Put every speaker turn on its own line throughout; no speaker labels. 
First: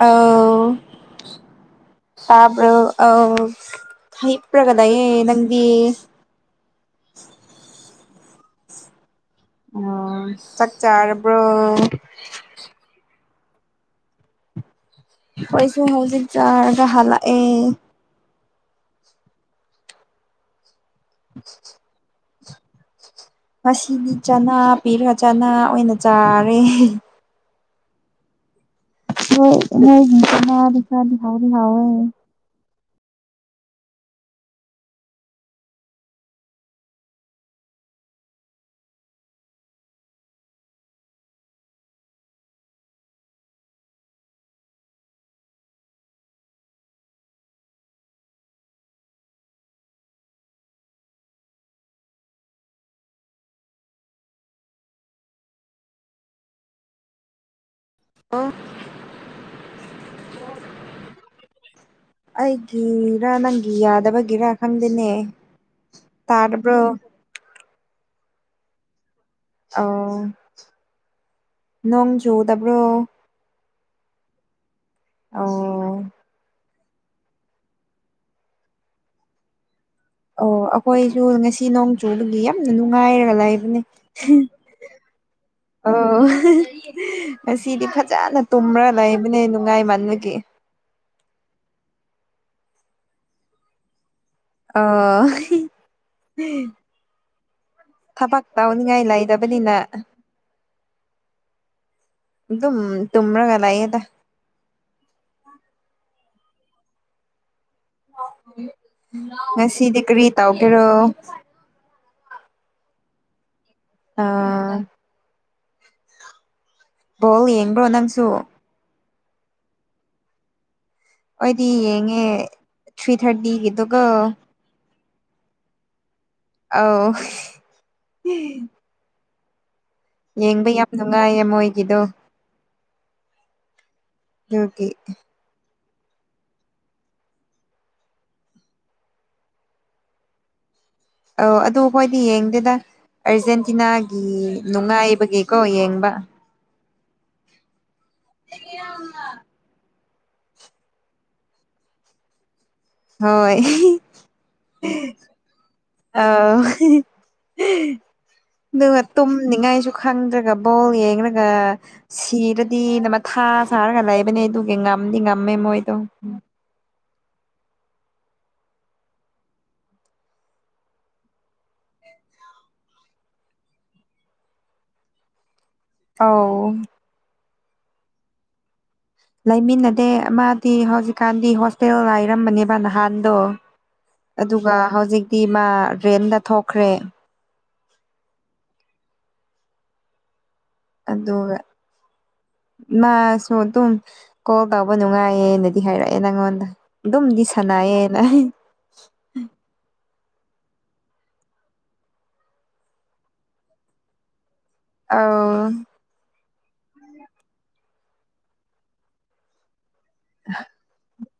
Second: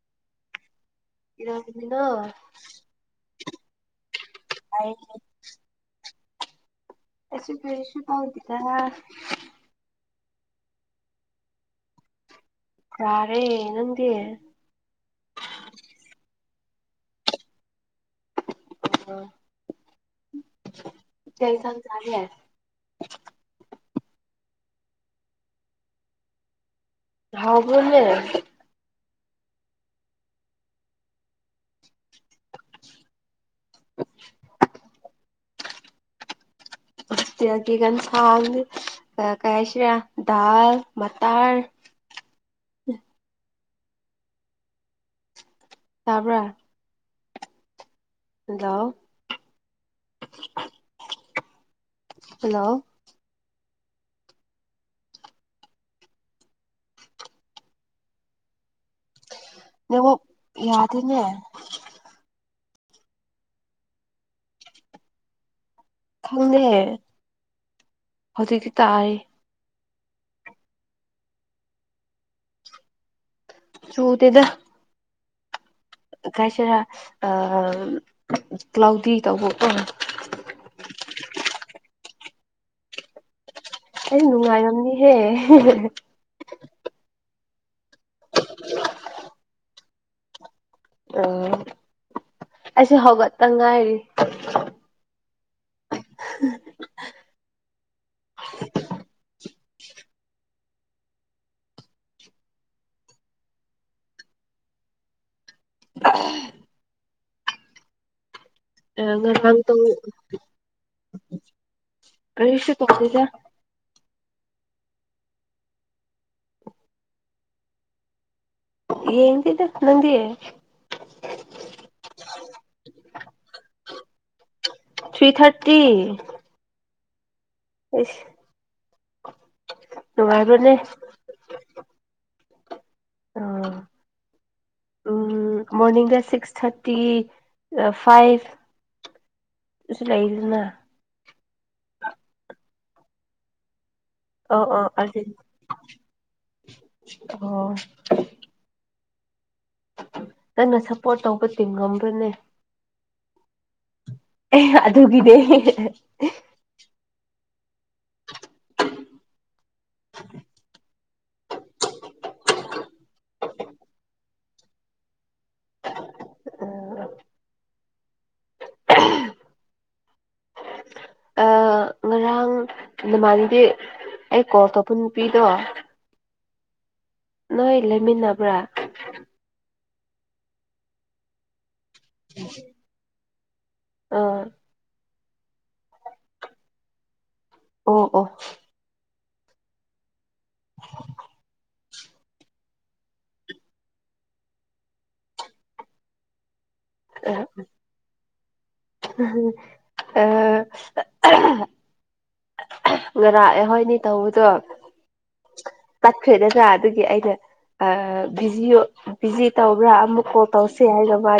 ꯑꯎ
ꯏ [unintelligible]
ꯇꯥꯕ꯭ꯔꯣ ꯑ
ꯑꯩ
ꯍꯕ꯭ꯔꯒꯗꯌꯦ ꯅꯪꯗꯤ
ꯍꯥꯎꯗ
ꯑꯣ ꯆꯥꯛ ꯆꯥꯔꯕ꯭ꯔꯣ
ꯌꯥꯔꯦ ꯅꯗꯤ
ꯑꯈꯣꯏꯁꯨ ꯍꯧꯖꯤꯛ ꯌꯥꯔꯒ ꯍꯂ ꯑꯦ
ꯑ ꯀꯩ ꯌꯦꯟꯁꯡ ꯆꯥꯒꯦ
ꯑꯁꯤꯅꯤ ꯆꯅꯥ ꯄꯤꯔ ꯆꯅꯥ ꯑꯣꯏꯅ ꯆꯥꯔꯦ
ꯍꯥꯎꯕꯨꯔꯦꯅꯦ
ꯥ ꯍꯥꯎ ꯍꯋꯦ [unintelligible]
[unintelligible] [inaudible] [unintelligible] [inaudible] ꯆꯤꯒꯟꯁꯥꯡ ꯀꯩ ꯍꯥꯏꯁꯤꯔꯦ ꯗꯥꯜ ꯃꯇꯇꯥꯔ ꯎ ꯇꯥꯕ꯭ꯔ ꯍꯜꯗꯣ ꯍꯜꯂꯣ
ꯑꯣ
ꯅꯕꯨ ꯌꯥꯗꯅꯦ
ꯒꯤꯤꯔꯥ ꯅꯪꯒꯤ ꯌꯥꯗꯕ ꯒꯤꯔꯥ ꯈꯪꯗꯦꯅꯦ ꯇꯥꯔꯕ꯭ꯔꯣ
ꯍꯧꯖꯤꯗꯒꯤ ꯇꯏ
ꯑꯣ ꯅꯣꯡ ꯆꯨꯗꯕꯔꯣ
ꯆꯨꯗꯤꯗ
ꯑꯣ
ꯀꯥꯏꯁꯤꯔꯥ ꯑ ꯀ꯭ꯂꯥꯎꯗꯤ ꯇꯧꯕ
ꯑꯣ ꯑꯩꯈꯣꯏꯁꯨ ꯉꯁꯤ ꯅꯣꯡ ꯆꯨꯕꯒꯤ ꯌꯥꯝꯅ ꯅꯨꯡꯉꯥꯏꯔ ꯂꯩꯕ
ꯑꯩ ꯅꯨꯡꯉꯥꯏꯔꯝꯅꯤꯍꯦ
ꯑꯣ ꯉꯁꯤꯗꯤ ꯐꯖꯅ ꯇꯨꯝꯔ ꯂꯩꯕꯅꯦ ꯅꯨꯡꯉꯥꯏꯃꯟꯕꯒꯤ
ꯑꯣ ꯑꯩꯁ ꯍꯒꯠꯇꯪ ꯉꯥꯏꯔꯤ
ꯑꯣ ꯊꯕꯛ ꯇꯧꯅꯤꯡꯉꯥꯏ ꯂꯩꯗꯕꯅꯤꯅ ꯇꯨ꯭ꯔꯒꯂꯌꯦꯗ
ꯉꯔꯥꯡ ꯇꯧ
ꯉꯁꯤꯗꯤ ꯀꯔꯤ ꯇꯧꯒꯦꯔꯣ
ꯀꯔꯤꯁ ꯄꯗꯗ
ꯑꯥ ꯕꯣ ꯌꯦꯡꯕ꯭ꯔꯣ ꯅꯪꯁꯨ
ꯌꯦ ꯇꯗ ꯅꯗꯤꯦ
ꯑꯩꯗꯤ ꯌꯦꯡꯉꯦ ꯊ꯭ꯔꯤ ꯊꯥꯔꯇꯤꯒꯤꯗꯨꯒ
ꯊ꯭ꯔꯤ ꯊꯥꯔꯇꯤ
ꯑꯥꯎ
ꯑꯩꯁ
ꯌꯦꯡꯕ
ꯅꯨꯡꯉꯥꯏꯕ꯭ꯔꯅꯦ
ꯌꯥꯝ
ꯑꯥ
ꯅꯨꯡꯉꯥꯏꯌꯦ ꯃꯣꯏꯒꯤꯗꯣ
ꯑꯥ
ꯀꯦ [unintelligible] [inaudible]
ꯃꯣꯔꯅꯤꯡꯗ ꯁꯤꯛꯁ ꯊꯥꯔꯇꯤ ꯐꯥꯏꯚ ꯁꯤ ꯂꯩꯗꯗꯅ
ꯑ ꯑꯗꯨ ꯍꯣꯏꯗꯤ ꯌꯦꯡꯗꯦꯗ ꯑꯔꯖꯦꯟꯇꯤꯅꯥꯒꯤ
ꯑꯣ ꯑꯣ ꯑꯥꯔꯖꯦꯟꯇꯤꯅꯥ
ꯅꯨꯡꯉꯥꯏꯕꯒꯤꯀꯣ ꯌꯦꯡꯕ
ꯑꯣ
[unintelligible] [inaudible]
ꯅꯪꯅ ꯁꯞꯄꯣꯔꯠ ꯇꯧꯕ ꯇꯤꯝ ꯉꯝꯕ꯭ꯔꯅꯦ
ꯍꯣꯏ
ꯑꯦ ꯑꯗꯨꯒꯤꯗꯤ
ꯑꯧ ꯑꯗꯨꯒ ꯇꯨꯝꯅꯤꯡꯉꯥꯏꯁꯨ ꯈꯪꯗ꯭ꯔꯒ ꯕꯣꯜ ꯌꯥꯏ ꯈꯒ ꯁꯤꯔꯗꯤ ꯅ ꯃꯊꯥ ꯁꯥꯔꯒ ꯂꯩꯕꯅꯦ ꯑꯗꯨꯒꯤ ꯉꯝꯗꯤ ꯉꯝꯃꯦ ꯃꯣꯏꯗꯣ
ꯎꯝ [unintelligible] [inaudible] ꯅꯃꯅꯤꯗꯤ ꯑꯩ ꯀꯣꯜ ꯇꯧꯕ ꯅꯨꯄꯤꯗꯣ
ꯑ
ꯅꯣꯏ ꯂꯩꯃꯤꯟꯅꯕ꯭ꯔꯥ
ꯂꯩꯃꯤꯟꯅꯗꯦ ꯑꯃꯗꯤ ꯍꯧꯖꯤꯛꯀꯥꯟꯗꯤ ꯍꯣꯁꯇꯦꯜ ꯂꯥꯏꯔꯝꯕꯅꯦꯕ ꯅꯍꯥꯟꯗꯣ ꯑꯗꯨꯒ ꯍꯧꯖꯤꯛꯇꯤ ꯃꯥ ꯔꯦꯟꯗ ꯊꯣꯛꯈ꯭ꯔꯦ
ꯑꯣ ꯑꯣ
ꯑꯗꯣꯒ
[unintelligible] [inaudible]
ꯃꯥꯁꯨ ꯑꯗꯨꯝ ꯀꯣꯜ ꯇꯧꯕ ꯅꯨꯡꯉꯥꯏꯌꯦꯅꯗꯤ ꯍꯥꯏꯔꯛꯑꯦ ꯅꯪꯉꯣꯟꯗ ꯑꯗꯨꯝꯗꯤ
ꯑꯥ
ꯁꯅꯥꯌꯦꯅ
ꯑ [unintelligible] [inaudible] ꯉꯔꯥꯛꯑ ꯍꯣꯏꯅꯦ ꯇꯧꯕꯗꯣ
ꯑꯥ
ꯈ꯭ꯔꯥ ꯑꯗꯨꯒꯤ ꯑꯩꯅ ꯕꯤꯖꯤ ꯕꯤꯖꯤ ꯇꯧꯕ꯭ꯔꯥ ꯑꯃꯨꯛ ꯀꯣꯜ ꯇꯧꯁꯦ ꯍꯥꯏꯔ ꯃꯥ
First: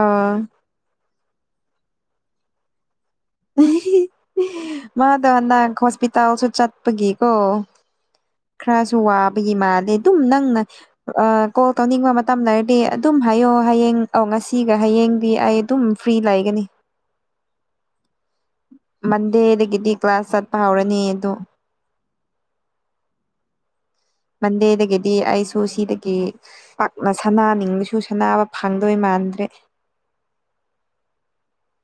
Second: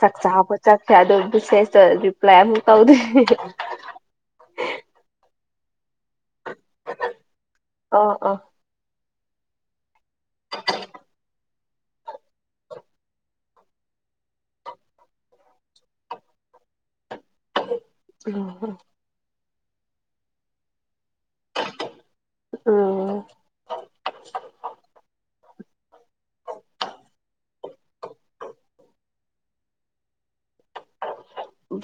ꯆꯥꯛ ꯆꯥꯕꯠ ꯆꯠꯀꯦ ꯑꯗꯣ ꯕꯤꯁꯦꯁꯇ ꯔꯤꯄ꯭ꯂꯥꯏ ꯑꯃꯨꯛ ꯇꯧꯗꯣꯏ
ꯃꯥꯗ ꯅꯪ ꯍꯣꯁꯄꯤꯇꯥꯜ ꯏ ꯇꯥꯎꯁꯨ ꯆꯠꯄꯒꯤꯀꯣ
ꯑꯣ ꯑꯣ
ꯈꯔꯁꯨ ꯋꯥꯕꯒꯤ ꯃꯥꯗꯦ ꯑꯗꯨꯝ ꯅꯪꯅ ꯑ ꯀꯣꯜ ꯇꯧꯅꯤꯡꯕ ꯃꯇꯝ ꯂꯩꯔꯗꯤ ꯑꯗꯨꯝ ꯍꯥꯏꯌꯣ ꯍꯌꯦꯡ ꯑꯧ ꯉꯁꯤꯒ ꯍꯌꯦꯡꯗꯤ ꯑꯩ ꯑꯗꯨꯝ ꯐ꯭ꯔꯤ ꯂꯩꯒꯅꯤ
ꯑ [unintelligible] [inaudible]
ꯒꯤꯗꯤ ꯀ꯭ꯂꯥꯁ ꯆꯠꯄ ꯍꯧꯔꯅꯤ ꯑꯗꯨ
ꯎꯝ
ꯃꯗꯦꯗꯒꯦꯗꯤꯁ ꯑꯗꯨ ꯁꯤꯗꯒꯤ ꯄꯥꯛꯅ ꯁꯅꯥꯅꯤꯡꯕꯁꯨ ꯁꯅꯕ ꯐꯪꯗꯣꯏ ꯃꯥꯟꯗ꯭ꯔꯦ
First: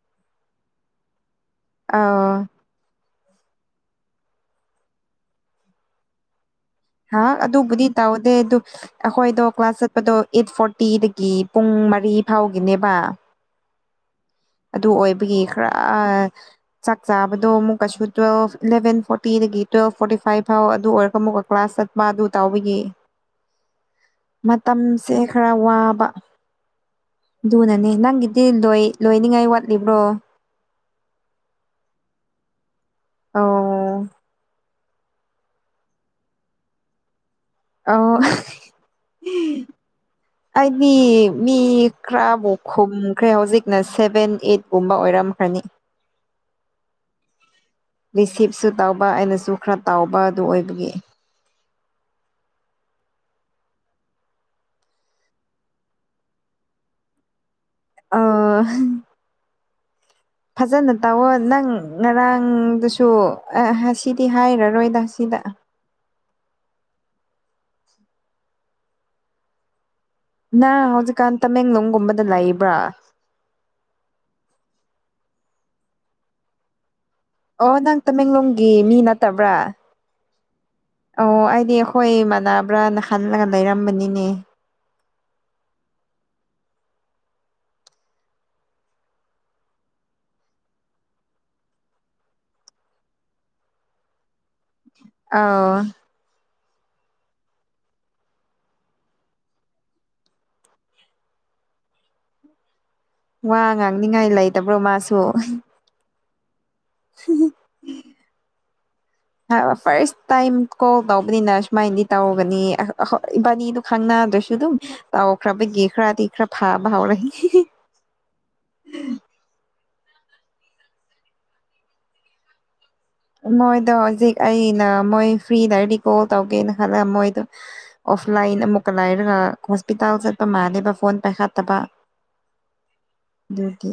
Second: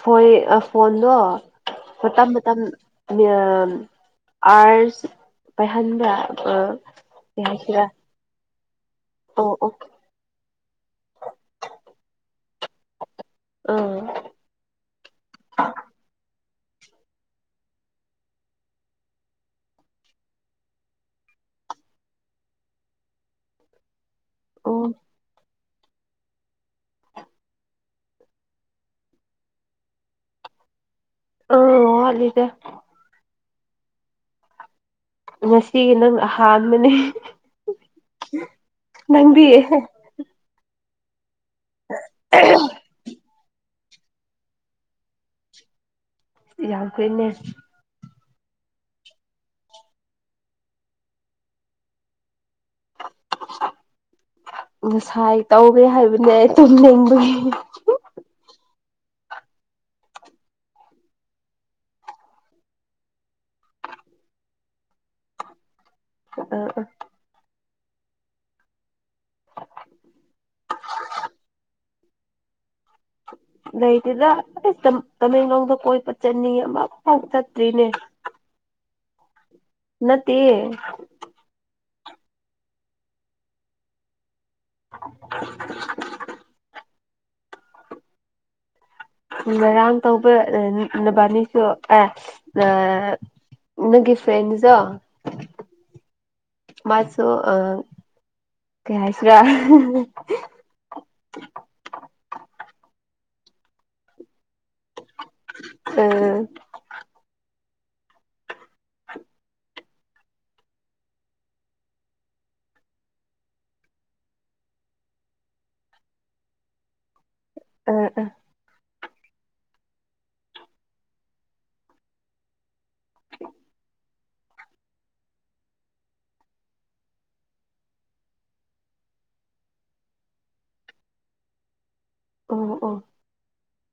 ꯐꯣꯏ ꯐꯣꯟꯗꯣ ꯃꯇꯝ
ꯑꯥ
ꯃꯇꯝ ꯑꯥꯔꯁ ꯄꯥꯏꯍꯟꯕ꯭ꯔ
ꯍꯥ ꯑꯗꯨ ꯔꯤ ꯇꯥꯎꯗꯦ ꯑꯗꯨ ꯑꯩꯈꯣꯏꯗꯣ
ꯑꯣ ꯑꯣ
ꯀ꯭ꯂꯥꯁ ꯆꯠꯄꯗꯣ ꯑꯩꯠ ꯐꯣꯔꯇꯤꯗꯒꯤ ꯄꯨꯡ ꯃꯔꯤ ꯐꯥꯎꯒꯤꯅꯦꯕ
ꯑ
ꯑꯗꯨ ꯑꯣꯏꯕꯒꯤ ꯈꯔ ꯆꯥꯛ ꯆꯥꯕꯗꯣ ꯑꯃꯨꯛꯀꯩꯁꯨ ꯇꯨꯋꯦꯜ ꯏꯂꯚ ꯐꯣꯔꯇꯤꯗꯒꯤ ꯇꯨꯋꯦꯜꯐ ꯐꯣꯔꯇꯤ ꯐꯥꯏꯚ ꯐꯥꯎ ꯑꯗꯨ ꯑꯣꯏꯔꯒ ꯑꯃꯨꯛꯀ ꯀ꯭ꯂꯥꯁ ꯁꯠꯃꯥꯗꯨ ꯇꯥꯎꯕꯒꯤ
[unintelligible] [inaudible]
ꯃꯇꯝꯁꯦ ꯈꯔ ꯋꯥꯕ ꯑꯗꯨꯅꯅꯦ ꯅꯪꯒꯤꯗꯤ ꯂꯣꯏꯅꯤꯡꯉꯥꯏ ꯋꯥꯠꯂꯤꯕ꯭ꯔꯣ
ꯑꯣ ꯋꯥꯠꯂꯤꯗ
ꯑꯣ
ꯉꯁꯤ ꯅꯪ ꯑꯍꯥꯟꯕꯅꯦ
ꯑꯣ
ꯅꯪꯗꯤꯌꯦ
ꯃꯤ ꯃꯤꯈ꯭ꯔꯥꯕꯈꯣꯨꯝꯈ꯭ꯔ ꯑꯣꯖꯦ ꯅ ꯁꯚꯦꯟ ꯑꯩꯠꯀꯨꯝꯕ ꯑꯣꯏꯔꯝꯈ꯭ꯔꯅꯤ
ꯌꯥꯝ ꯀꯨꯏꯅꯦ
ꯔꯤꯁꯤꯞꯁꯨ ꯇꯧꯕ ꯑꯩꯅꯁꯨ ꯈꯔ ꯇꯥꯎꯕ ꯑꯗꯨ ꯑꯣꯏꯕꯒꯤ
[unintelligible] ꯉꯁꯥꯏ ꯇꯧꯒꯦ ꯍꯥꯏꯕꯅꯦ ꯑꯩ ꯇꯨꯝꯅꯤꯡꯕꯅꯤ
ꯑ ꯐꯖꯅ ꯇꯧꯑꯣꯣ ꯅꯪ ꯉꯔꯥꯡꯗꯨꯁꯨ ꯁꯤꯗꯤ ꯍꯥꯏꯔꯔꯣꯏꯗ ꯁꯤ ꯗ
ꯑꯥ ꯑꯥ [unintelligible]
ꯅ ꯍꯧꯖꯤꯛꯀꯥꯟ ꯇꯃꯦꯡꯂꯣꯡꯒꯨꯝꯕꯗ ꯂꯩꯕ꯭ꯔꯥ
ꯂꯩ ꯇꯗ ꯇꯃꯦꯡꯂꯣꯡꯗ ꯀꯣꯏ ꯄꯆꯟꯅꯤ ꯑꯃ ꯐꯥꯎ
ꯑꯣ
ꯆꯠꯇ꯭ꯔꯤꯅꯦ
ꯅꯪ ꯇꯃꯦꯡꯂꯣꯡꯒꯤ ꯃꯤ ꯅꯠꯇꯕ꯭ꯔꯥ
ꯇ
ꯑꯣ ꯑꯩꯗꯤ ꯑꯩꯈꯣꯏ ꯏꯃꯥꯟꯅꯕ꯭ꯔꯅ ꯈꯜꯂꯒ ꯂꯩꯔꯝꯕꯅꯤꯅꯦ
[unintelligible] ꯉꯔꯥꯡ ꯇꯧꯕ ꯅꯕꯥꯅꯤꯁꯨ ꯑꯦ ꯅꯪꯒꯤ ꯐ꯭ꯔꯦꯟꯁ
ꯑ
ꯃꯥꯁꯨꯣ ꯑ ꯀꯩ ꯍꯥꯏꯥꯏꯁꯨ ꯔ [unintelligible]
ꯋꯥ ꯉꯥꯡꯅꯤꯉꯥꯏ ꯂꯩꯇꯕ꯭ꯔꯣ ꯃꯥꯁꯨ
ꯑ
ꯎ
ꯑ
ꯐꯥꯔꯁ ꯇꯥꯏꯝ ꯀꯣꯜ ꯇꯧꯕꯅꯤꯅ ꯁꯨꯃꯥꯏꯅꯗꯤ ꯇꯧꯔꯒꯅꯤ ꯏꯕꯥꯅꯤꯗꯨ ꯈꯪꯅꯗ꯭ꯔꯦ ꯁꯗ ꯑꯣꯈꯔ ꯦꯈꯔꯥ ꯇꯈꯔ ꯐꯥꯎꯕꯥꯎꯔ
ꯑ ꯎꯝ
ꯃꯣꯏꯗꯣ ꯍꯧꯖꯤꯛ ꯑꯩꯅ ꯃꯣꯏ ꯐ꯭ꯔꯤ ꯂꯗꯤ ꯀꯣꯜ ꯇꯧꯒꯦꯅ ꯈꯜꯂ ꯃꯣꯏꯗꯣ ꯑꯣꯐꯂꯥꯏꯟ ꯑꯃꯨꯛꯀ ꯂꯥꯏꯔꯒ ꯍꯣꯁꯄꯤꯇꯥꯜ ꯆꯠꯄ ꯃꯥꯜꯂꯦꯕ ꯐꯣꯟ ꯄꯥꯏꯈꯠꯇꯕ
ꯑꯣ ꯑꯣ
ꯑꯗꯨꯗꯒꯤ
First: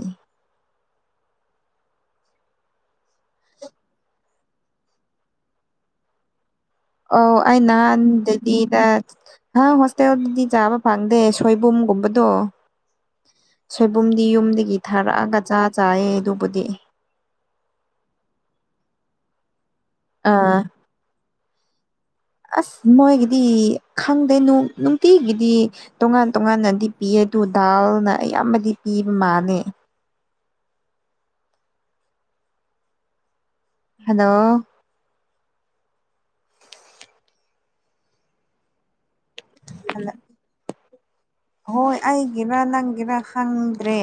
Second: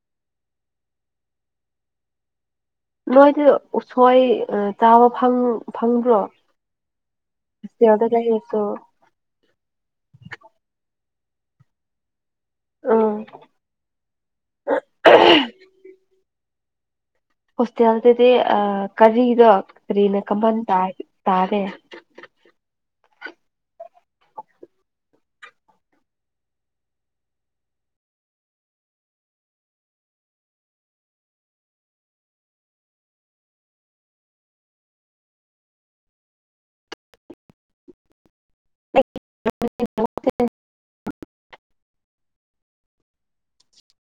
ꯅꯣꯏꯗꯤ ꯎꯁꯣꯏ ꯆꯥꯕ ꯐꯪꯕ꯭ꯔꯣ
ꯑ ꯑꯩ ꯅꯍꯥꯟ
ꯍꯣꯁꯇꯦꯜꯗ ꯂꯩꯔꯁꯨ
ꯑꯗꯨꯗꯤꯗ ꯍꯣꯁꯇꯦꯜꯗꯤ ꯆꯥꯕ ꯐꯪꯗ ꯑ ꯁꯣꯏꯕꯨꯝꯒꯨꯝꯕꯗꯣ
ꯎꯝ
ꯁꯣꯏꯕꯨꯝꯗꯤ ꯌꯨꯝꯗꯒꯤ ꯊꯥꯔꯛꯑꯒ ꯆꯥ ꯆꯥꯌꯦ ꯑꯗꯨꯕꯨꯗꯤ
ꯍꯣꯁꯇꯦꯜꯗꯗꯤ ꯀꯔꯤꯗꯣ ꯀꯔꯤꯅ ꯀꯝꯍ
ꯑꯥ
ꯇꯥꯔꯦ
ꯑꯁ ꯃꯣꯏꯒꯤꯗꯤ ꯈꯪꯗꯣꯏꯅꯨꯡ ꯅꯨꯡꯇꯤꯒꯤꯗꯤ ꯇꯣꯉꯥꯟ ꯇꯣꯉꯥꯟꯅꯗꯤ ꯄꯤ ꯑꯗꯨ ꯗꯥꯜꯅ ꯑꯌꯥꯝꯕꯗꯤ ꯄꯤꯕ ꯃꯥꯅꯦ ꯍꯜꯂꯣ
[unintelligible]
ꯍꯣꯏ ꯑꯩꯒꯤꯔꯥ ꯅꯪꯒꯤꯔꯥ ꯈꯪꯗ꯭ꯔꯦ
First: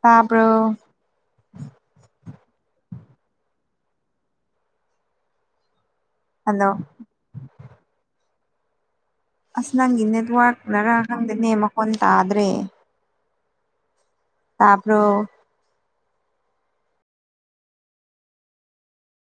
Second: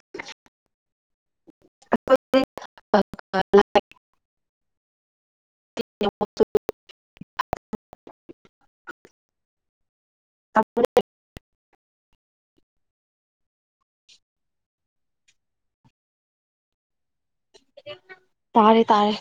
ꯁꯥꯥꯕ꯭ꯔꯣ
[unintelligible]
ꯍꯜꯂꯣ ꯑꯁ ꯅꯪꯒꯤ ꯅꯦꯠꯋꯥꯔꯛ ꯃꯔꯔ ꯈꯪꯗꯅꯦ ꯃꯈꯣꯟ ꯇꯥꯗ꯭ꯔꯦ ꯇꯄ꯭ꯔꯣ
ꯇꯥꯔꯦ ꯇꯥꯔꯦ